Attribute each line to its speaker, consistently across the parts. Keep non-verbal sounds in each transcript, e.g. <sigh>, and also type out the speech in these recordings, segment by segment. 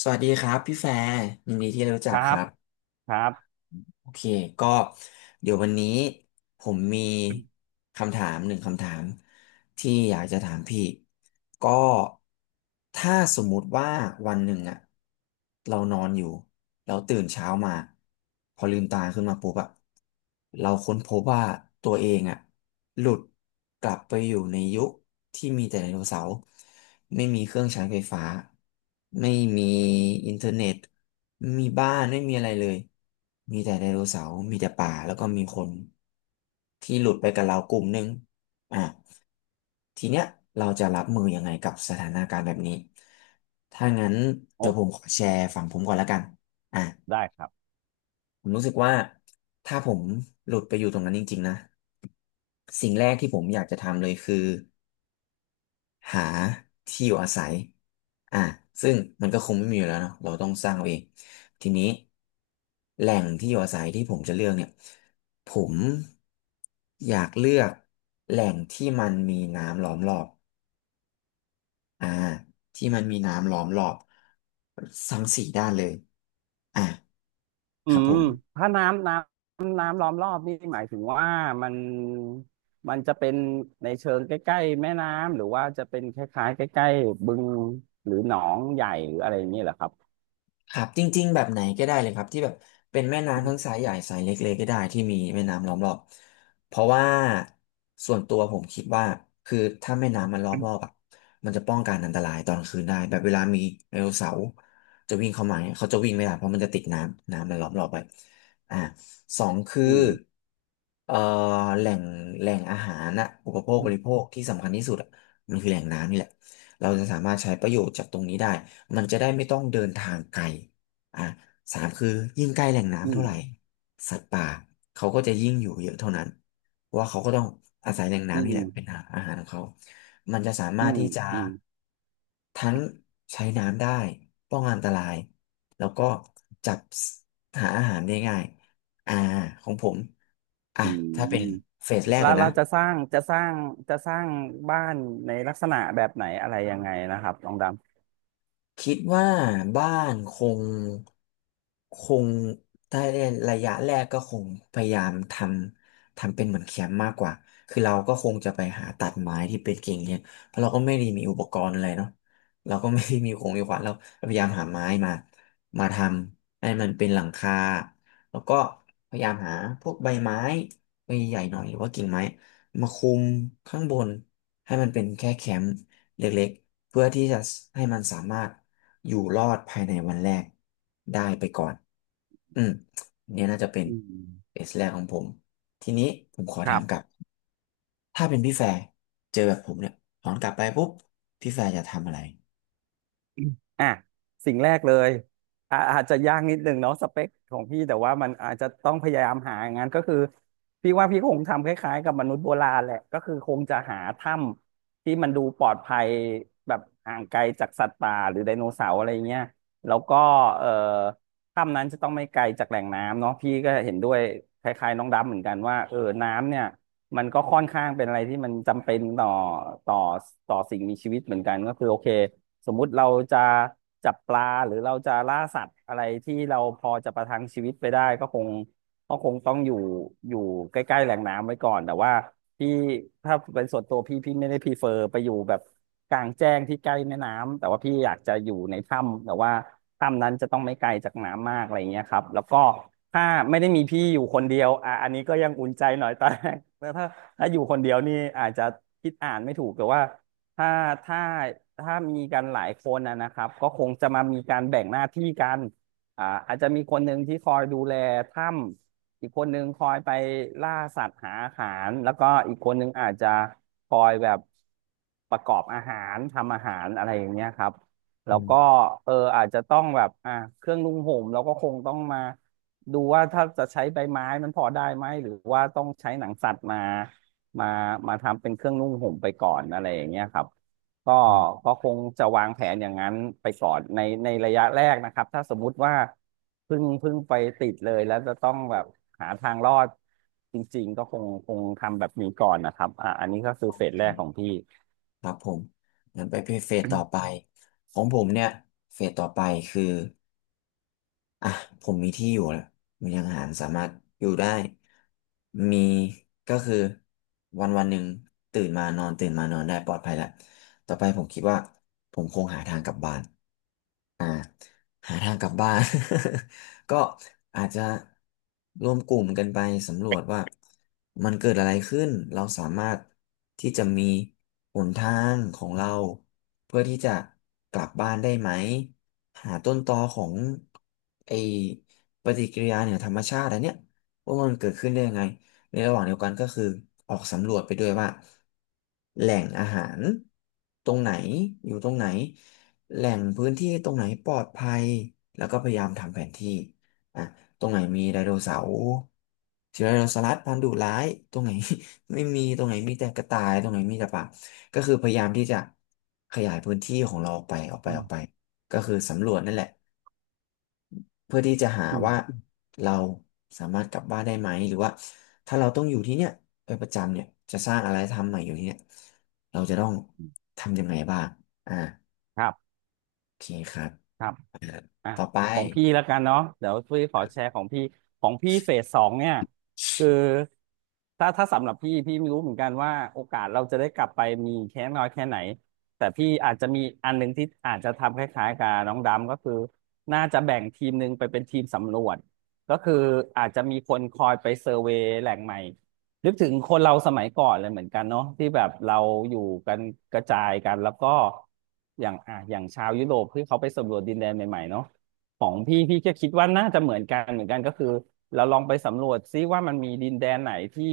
Speaker 1: สวัสดีครับพี่แฟร์ยินดีที่ได้รู้
Speaker 2: ค
Speaker 1: จัก
Speaker 2: รั
Speaker 1: ค
Speaker 2: บ
Speaker 1: รับ
Speaker 2: ครับ
Speaker 1: โอเคก็เดี๋ยววันนี้ผมมีคำถามหนึ่งคำถามที่อยากจะถามพี่ก็ถ้าสมมุติว่าวันหนึ่งอะเรานอนอยู่เราตื่นเช้ามาพอลืมตาขึ้นมาปุ๊บอะเราค้นพบว่าตัวเองอะหลุดกลับไปอยู่ในยุคที่มีแต่ไดโนเสาร์ไม่มีเครื่องใช้ไฟฟ้าไม่มีอินเทอร์เน็ต มีบ้านไม่มีอะไรเลย มีแต่ไดโนเสาร์มีแต่ป่าแล้วก็มีคนที่หลุดไปกับเรากลุ่มหนึงอ่ะ ทีเนี้ยเราจะรับมือยังไงกับสถานการณ์แบบนี้ ถ้างั้นเดี๋
Speaker 2: โอ้
Speaker 1: ยวผมขอแชร์ฝั่งผมก่อนแล้วกัน อ่ะ
Speaker 2: ได้ครับ
Speaker 1: ผมรู้สึกว่าถ้าผมหลุดไปอยู่ตรงนั้นจริงๆนะ สิ่งแรกที่ผมอยากจะทำเลยคือ หาที่อยู่อาศัยอ่ะซึ่งมันก็คงไม่มีอยู่แล้วเนาะเราต้องสร้างเอาเองทีนี้แหล่งที่อยู่อาศัยที่ผมจะเลือกเนี่ยผมอยากเลือกแหล่งที่มันมีน้ำล้อมรอบอ่าที่มันมีน้ำล้อมรอบทั้งสี่ด้านเลยอ่ะ
Speaker 2: อื
Speaker 1: ครับผ
Speaker 2: ม
Speaker 1: ม
Speaker 2: ถ้าน้ำล้อมรอบนี่หมายถึงว่ามันมันจะเป็นในเชิงใกล้ๆแม่น้ำหรือว่าจะเป็นคล้ายๆใกล้ๆบึงหรือหนองใหญ่หรืออะไรอย่างนี้เหรอครับ
Speaker 1: ครับจริงๆแบบไหนก็ได้เลยครับที่แบบเป็นแม่น้ำทั้งสายใหญ่สายเล็กๆก็ได้ที่มีแม่น้ำล้อมรอบเพราะว่าส่วนตัวผมคิดว่าคือถ้าแม่น้ำมันล้อมรอบอ่ะมันจะป้องกันอันตรายตอนคืนได้แบบเวลามีไดโนเสาร์จะวิ่งเข้ามาเนี่ยเขาจะวิ่งไม่ได้เพราะมันจะติดน้ำน้ำมันล้อมรอบไปอ่าสองคือ
Speaker 2: อืม
Speaker 1: เอ่อแหล่งแหล่งอาหารนะอุปโภค
Speaker 2: อื
Speaker 1: บริ
Speaker 2: ม
Speaker 1: โภคที่สำคัญที่สุดอะมันคือแหล่งน้ำนี่แหละ เราจะสามารถใช้ประโยชน์จากตรงนี้ได้มันจะได้ไม่ต้องเดินทางไกลอ่ะสามคือยิ่งใกล้แหล่งน้ำ
Speaker 2: อื
Speaker 1: เท่า
Speaker 2: ม
Speaker 1: ไหร่สัตว์ป่าเขาก็จะยิ่งอยู่เยอะเท่านั้นเพราะว่าเขาก็ต้องอาศัยแหล่ง
Speaker 2: อื
Speaker 1: น้ำนี่แหละ
Speaker 2: ม
Speaker 1: เป็นอาหารของเขามันจะสามา
Speaker 2: อื
Speaker 1: รถ
Speaker 2: ม
Speaker 1: ที่จะ
Speaker 2: อืม
Speaker 1: ทั้งใช้น้ำได้ป้องกันอันตรายแล้วก็จับหาอาหารได้ง่ายอ่าของผมอ่ะ
Speaker 2: อืม
Speaker 1: ถ้าเป็นเฟสแรก
Speaker 2: แล้
Speaker 1: ก่
Speaker 2: ว
Speaker 1: อน
Speaker 2: เรา
Speaker 1: นะ
Speaker 2: จะสร้างจะสร้างบ้านในลักษณะแบบไหนอะไรยังไงนะครับลองด
Speaker 1: คิดว่าบ้านงคงถ้าในระยะแรกก็คงพยายามทำเป็นเหมือนแคมป์มากกว่าคือเราก็คงจะไปหาตัดไม้ที่เป็นกิ่งเนี่ยเพราะเราก็ไม่ได้มีอุปกรณ์อะไรเนาะเราก็ไม่ได้มีของมีขวานเราพยายามหาไม้มามาทำให้มันเป็นหลังคาแล้วก็พยายามหาพวกใบไม้ใบใหญ่หน่อยหรือว่ากิ่งไม้มาคุมข้างบนให้มันเป็นแค่แคมป์ เล็กๆ เพื่อที่จะให้มันสามารถอยู่รอดภายในวันแรกได้ไปก่อน อืมเนี่ยน่าจะเป็
Speaker 2: ำ
Speaker 1: น
Speaker 2: อืม
Speaker 1: เอสแรกของผม ทีนี้ผมขอ
Speaker 2: ค
Speaker 1: ถา
Speaker 2: รั
Speaker 1: มกลับ
Speaker 2: บ
Speaker 1: ถ้าเป็นพี่แฟร์เจอแบบผมเนี่ยถอนกลับไปปุ๊บพี่แฟร์จะทำอะไร
Speaker 2: อ่ะสิ่งแรกเลยอาจจะยากนิดนึงเนาะสเปคของพี่แต่ว่ามันอาจจะต้องพยายามหาอย่างนั้นก็คือพี่ว่าพี่คงทำคล้ายๆกับมนุษย์โบราณแหละก็คือคงจะหาถ้ำที่มันดูปลอดภัยแบบห่างไกลจากสัตว์ป่าหรือไดโนเสาร์อะไรเงี้ยแล้วก็เอ่อถ้ำนั้นจะต้องไม่ไกลจากแหล่งน้ำเนาะพี่ก็เห็นด้วยคล้ายๆน้องดำเหมือนกันว่าเออน้ำเนี่ยมันก็ค่อนข้างเป็นอะไรที่มันจำเป็นต่อต่อสิ่งมีชีวิตเหมือนกันก็คือโอเค สมมุติเราจะจับปลาหรือเราจะล่าสัตว์อะไรที่เราพอจะประทังชีวิตไปได้ก็คงต้องอยู่ใกล้ๆแหล่งน้ำไว้ก่อนแต่ว่าพี่ถ้าเป็นส่วนตัวพี่ไม่ได้พรีเฟอร์ไปอยู่แบบกลางแจ้งที่ใกล้แม่น้ำแต่ว่าพี่อยากจะอยู่ในถ้ำแต่ว่าถ้ำนั้นจะต้องไม่ไกลจากน้ำมากอะไรอย่างเงี้ยครับแล้วก็ถ้าไม่ได้มีพี่อยู่คนเดียวอ่ะอันนี้ก็ยังอุ่นใจหน่อยตอนแรกแต่ถ้าอยู่คนเดียวนี่อาจจะคิดอ่านไม่ถูกแต่ว่า ถ้าถ้ามีกันหลายคนนะครับก็คงจะมามีการแบ่งหน้าที่กันอาจจะมีคนหนึ่งที่คอยดูแลถ้ำอีกคนหนึ่งคอยไปล่าสัตว์หาอาหารแล้วก็อีกคนหนึ่งอาจจะคอยแบบประกอบอาหารทำอาหารอะไรอย่างเงี้ยครับแล้
Speaker 1: อื
Speaker 2: วก็
Speaker 1: ม
Speaker 2: เอออาจจะต้องแบบเครื่องนุ่งห่มเราก็คงต้องมาดูว่าถ้าจะใช้ใบไม้มันพอได้ไหมหรือว่าต้องใช้หนังสัตว์มามาทำเป็นเครื่องนุ่งห่มไปก่อนอะไรอย่างเงี้ยครับก็
Speaker 1: อืม
Speaker 2: คงจะวางแผนอย่างนั้นไปก่อนในระยะแรกนะครับถ้าสมมุติว่าเพิ่งไปติดเลยแล้วจะต้องแบบหาทางรอดจริงๆก็คงทำแบบนี้ก่อนนะครับอ่าอันนี้ก็คือ
Speaker 1: โอ
Speaker 2: เฟส
Speaker 1: เค
Speaker 2: แรกของพี่
Speaker 1: ครับผมงั้นไปเฟสต่อไปของผมเนี่ยเฟสต่อไปคือ อ่ะผมมีที่อยู่แล้วมีทางอาหารสามารถอยู่ได้มีก็คือวันหนึ่งตื่นมานอนตื่นมานอนได้ปลอดภัยแล้วต่อไปผมคิดว่าผมคงหาทางกลับบ้าน หาทางกลับบ้าน <laughs> ก็อาจจะรวมกลุ่มกันไปสำรวจว่ามันเกิดอะไรขึ้นเราสามารถที่จะมีหนทางของเราเพื่อที่จะกลับบ้านได้ไหมหาต้นตอของไอปฏิกิริยาเหนือธรรมชาติอันเนี้ยว่ามันเกิดขึ้นได้ยังไงในระหว่างเดียวกันก็คือออกสำรวจไปด้วยว่าแหล่งอาหารตรงไหนอยู่ตรงไหน แหล่งพื้นที่ตรงไหนปลอดภัยแล้วก็พยายามทำแผนที่อ่ะตรงไหนมีไดโนเสาร์เสือไดโนเสาร์พันธุ์ดุร้ายตรงไหน <laughs> ไม่มีตรงไหนมีแต่กระต่ายตรงไหนมีแต่ป่าก็คือพยายามที่จะขยายพื้นที่ของเรา
Speaker 2: อื
Speaker 1: ออกไป
Speaker 2: ม
Speaker 1: ก็คือสำรวจนั่นแหละเพื่อที่จะหา
Speaker 2: อืม
Speaker 1: ว่าเราสามารถกลับบ้านได้ไหมหรือว่าถ้าเราต้องอยู่ที่เนี่ยไปประจำเนี่ยจะสร้างอะไรทำใหม่อยู่ที่เนี่ยเราจะต้องทำยังไงบ้างอ่า
Speaker 2: ครับ
Speaker 1: โอเคครับ
Speaker 2: ครับ อ่ะ
Speaker 1: ต่อไป
Speaker 2: ของพี่แล้วกันเนาะเดี๋ยวพี่ขอแชร์ของพี่เฟสสองเนี่ยคือถ้าสำหรับพี่ไม่รู้เหมือนกันว่าโอกาสเราจะได้กลับไปมีแค่น้อยแค่ไหนแต่พี่อาจจะมีอันหนึ่งที่อาจจะทำคล้ายๆกับน้องดำก็คือน่าจะแบ่งทีมหนึ่งไปเป็นทีมสำรวจก็คืออาจจะมีคนคอยไปเซอร์เวย์แหล่งใหม่นึกถึงคนเราสมัยก่อนเลยเหมือนกันเนาะที่แบบเราอยู่กันกระจายกันแล้วก็อย่างอ่ะอย่างชาวยุโรปที่เขาไปสำรวจดินแดนใหม่ๆเนาะ ของพี่ก็คิดว่าน่าจะเหมือนกันก็คือเราลองไปสำรวจซิว่ามันมีดินแดนไหนที่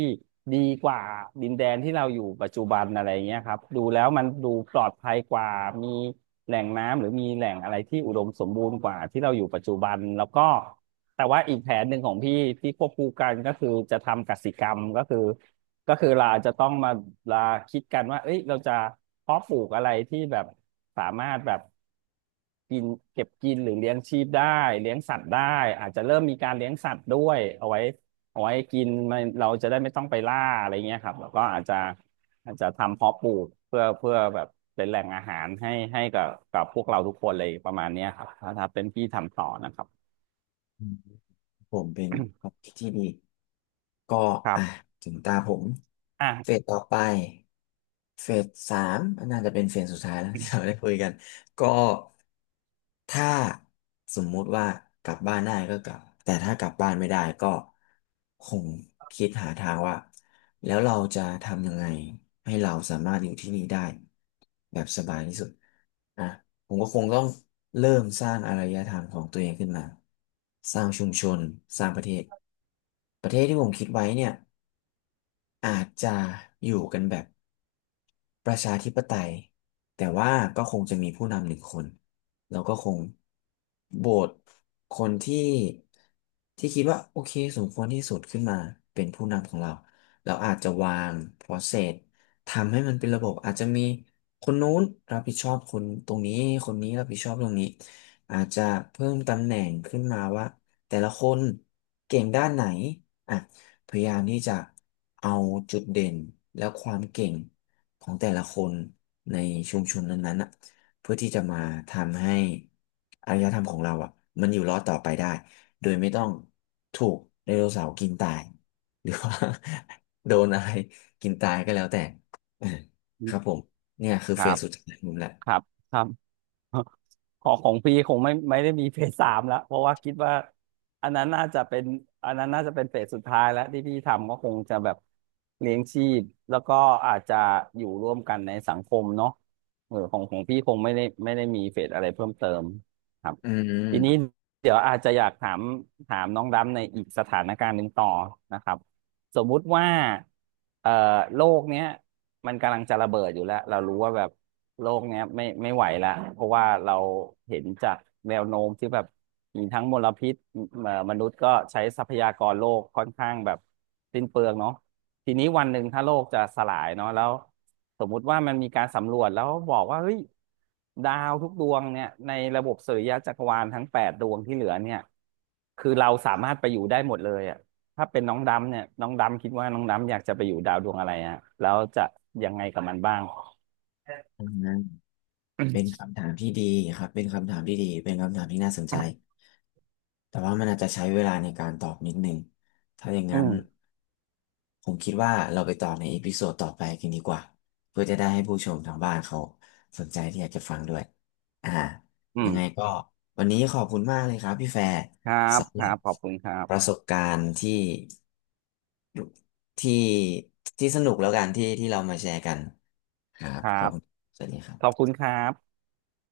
Speaker 2: ดีกว่าดินแดนที่เราอยู่ปัจจุบันอะไรเงี้ยครับดูแล้วมันดูปลอดภัยกว่ามีแหล่งน้ำหรือมีแหล่งอะไรที่อุดมสมบูรณ์กว่าที่เราอยู่ปัจจุบันแล้วก็แต่ว่าอีกแผนหนึ่งของพี่ที่ควบคู่กันก็คือจะทำกสิกรรมก็คือ เราอาจจะต้องมาลาคิดกันว่าเอ้ยเราจะเพาะปลูกอะไรที่แบบสามารถแบบกินเก็บกินหรือเลี้ยงชีพได้เลี้ยงสัตว์ได้อาจจะเริ่มมีการเลี้ยงสัตว์ด้วยเอาไว้กินมันเราจะได้ไม่ต้องไปล่าอะไรเงี้ยครับแล้วก็อาจจะทำเพาะปลูกเพื่อแบบเป็นแหล่งอาหารให้กับพวกเราทุกคนเลยประมาณเนี้ยครับถ้าเป็นพี่ทำต่อนะครับ
Speaker 1: อืมผมเป็นความคิดที่ดีก็
Speaker 2: ครั
Speaker 1: อ่ะ
Speaker 2: บ
Speaker 1: ถึงตาผมเฟส
Speaker 2: อ่ะ
Speaker 1: ต่อไปเฟสสามน่าจะเป็นเฟสสุดท้ายแล้ว <laughs> ที่เราได้คุยกันก็ถ้าสมมุติว่ากลับบ้านได้ก็กลับแต่ถ้ากลับบ้านไม่ได้ก็คงคิดหาทางว่าแล้วเราจะทำยังไงให้เราสามารถอยู่ที่นี่ได้แบบสบายที่สุดนะ ผมก็คงต้องเริ่มสร้างอารยธรรมของตัวเองขึ้นมาสร้างชุมชนสร้างประเทศประเทศที่ผมคิดไว้เนี่ยอาจจะอยู่กันแบบ ประชาธิปไตยแต่ว่าก็คงจะมีผู้นำหนึ่งคนแล้วก็คงโหวตคนที่ที่คิดว่าโอเคสมควรที่สุดขึ้นมาเป็นผู้นำของเราเราอาจจะวาง process ทำให้มันเป็นระบบอาจจะมีคนนู้นรับผิดชอบคนตรงนี้คนนี้รับผิดชอบตรงนี้อาจจะเพิ่มตำแหน่งขึ้นมาว่าแต่ละคนเก่งด้านไหนอ่ะ พยายามที่จะเอาจุดเด่นและความเก่งของแต่ละคนในชุมชนนั้นๆน่ะเพื่อที่จะมาทำให้อารยธรรมของเราอ่ะมันอยู่รอดต่อไปได้โดยไม่ต้องถูกไดโนเสาร์กินตายหรือว่า <laughs> โดนอะไรกินตายก็แล้วแต่ <laughs> เออ
Speaker 2: อื
Speaker 1: ค
Speaker 2: ม
Speaker 1: รับผมเนี่ยคือ
Speaker 2: ค
Speaker 1: เฟ
Speaker 2: รั
Speaker 1: ส
Speaker 2: บ
Speaker 1: สุดท้ายของผมแหละ
Speaker 2: ครับครับ ของพี่คงไม่ได้มีเฟสสามแล้วเพราะว่าคิดว่าอันนั้นน่าจะเป็นอันนั้นน่าจะเป็นเฟสสุดท้ายแล้วที่พี่ทำก็คงจะแบบเลี้ยงชีพแล้วก็อาจจะอยู่ร่วมกันในสังคมเนาะเออของพี่คงไม่ได้มีเฟสอะไรเพิ่มเติมครับ
Speaker 1: อื
Speaker 2: ทีนี้
Speaker 1: ม
Speaker 2: เดี๋ยวอาจจะอยากถามน้องดำในอีกสถานการณ์หนึ่งต่อนะครับ สมมุติว่าเอ่อโลกเนี้ยมันกำลังจะระเบิดอยู่แล้วเรารู้ว่าแบบโลกเนี้ยไม่ไหวละเพราะว่าเราเห็นจากแนวโน้มที่แบบมีทั้งมลพิษมนุษย์ก็ใช้ทรัพยากรโลกค่อนข้างแบบสิ้นเปลืองเนาะทีนี้วันหนึ่งถ้าโลกจะสลายเนาะแล้วสมมุติว่ามันมีการสำรวจแล้วบอกว่าเฮ้ยดาวทุกดวงเนี่ยในระบบสุริยะจักรวาลทั้งแปดดวงที่เหลือเนี่ยคือเราสามารถไปอยู่ได้หมดเลยอ่ะ ถ้าเป็นน้องดำเนี่ยน้องดำคิดว่าน้องดำอยากจะไปอยู่ดาวดวงอะไรฮะแล้วจะยังไงกับมันบ้าง
Speaker 1: อืมเป็นคำถามที่ดีครับเป็นคำถามที่ดีเป็นคำถามที่น่าสนใจ แต่ว่ามันอาจจะใช้เวลาในการตอบนิดนึงถ้าอย่าง
Speaker 2: อื
Speaker 1: นั้น
Speaker 2: ม
Speaker 1: ผมคิดว่าเราไปต่อในเอพิโซดต่อไปกันดีกว่า เพื่อจะได้ให้ผู้ชมทางบ้านเขาสนใจที่อยากจะฟังด้วยอ่า
Speaker 2: อื
Speaker 1: ยั
Speaker 2: ม
Speaker 1: งไงก็วันนี้ขอบคุณมากเลยครับพี่แฟร์
Speaker 2: ครับ
Speaker 1: สำ
Speaker 2: ค
Speaker 1: หรั
Speaker 2: รั
Speaker 1: บ
Speaker 2: บขอบคุณครั
Speaker 1: ประ
Speaker 2: บ
Speaker 1: สบการณ์ที่ที่สนุกแล้วกันที่เรามาแชร์กันครับ
Speaker 2: ครั
Speaker 1: ขอบ
Speaker 2: บ
Speaker 1: คุณสวัสดีครั
Speaker 2: ขอบ
Speaker 1: บ
Speaker 2: คุณครับ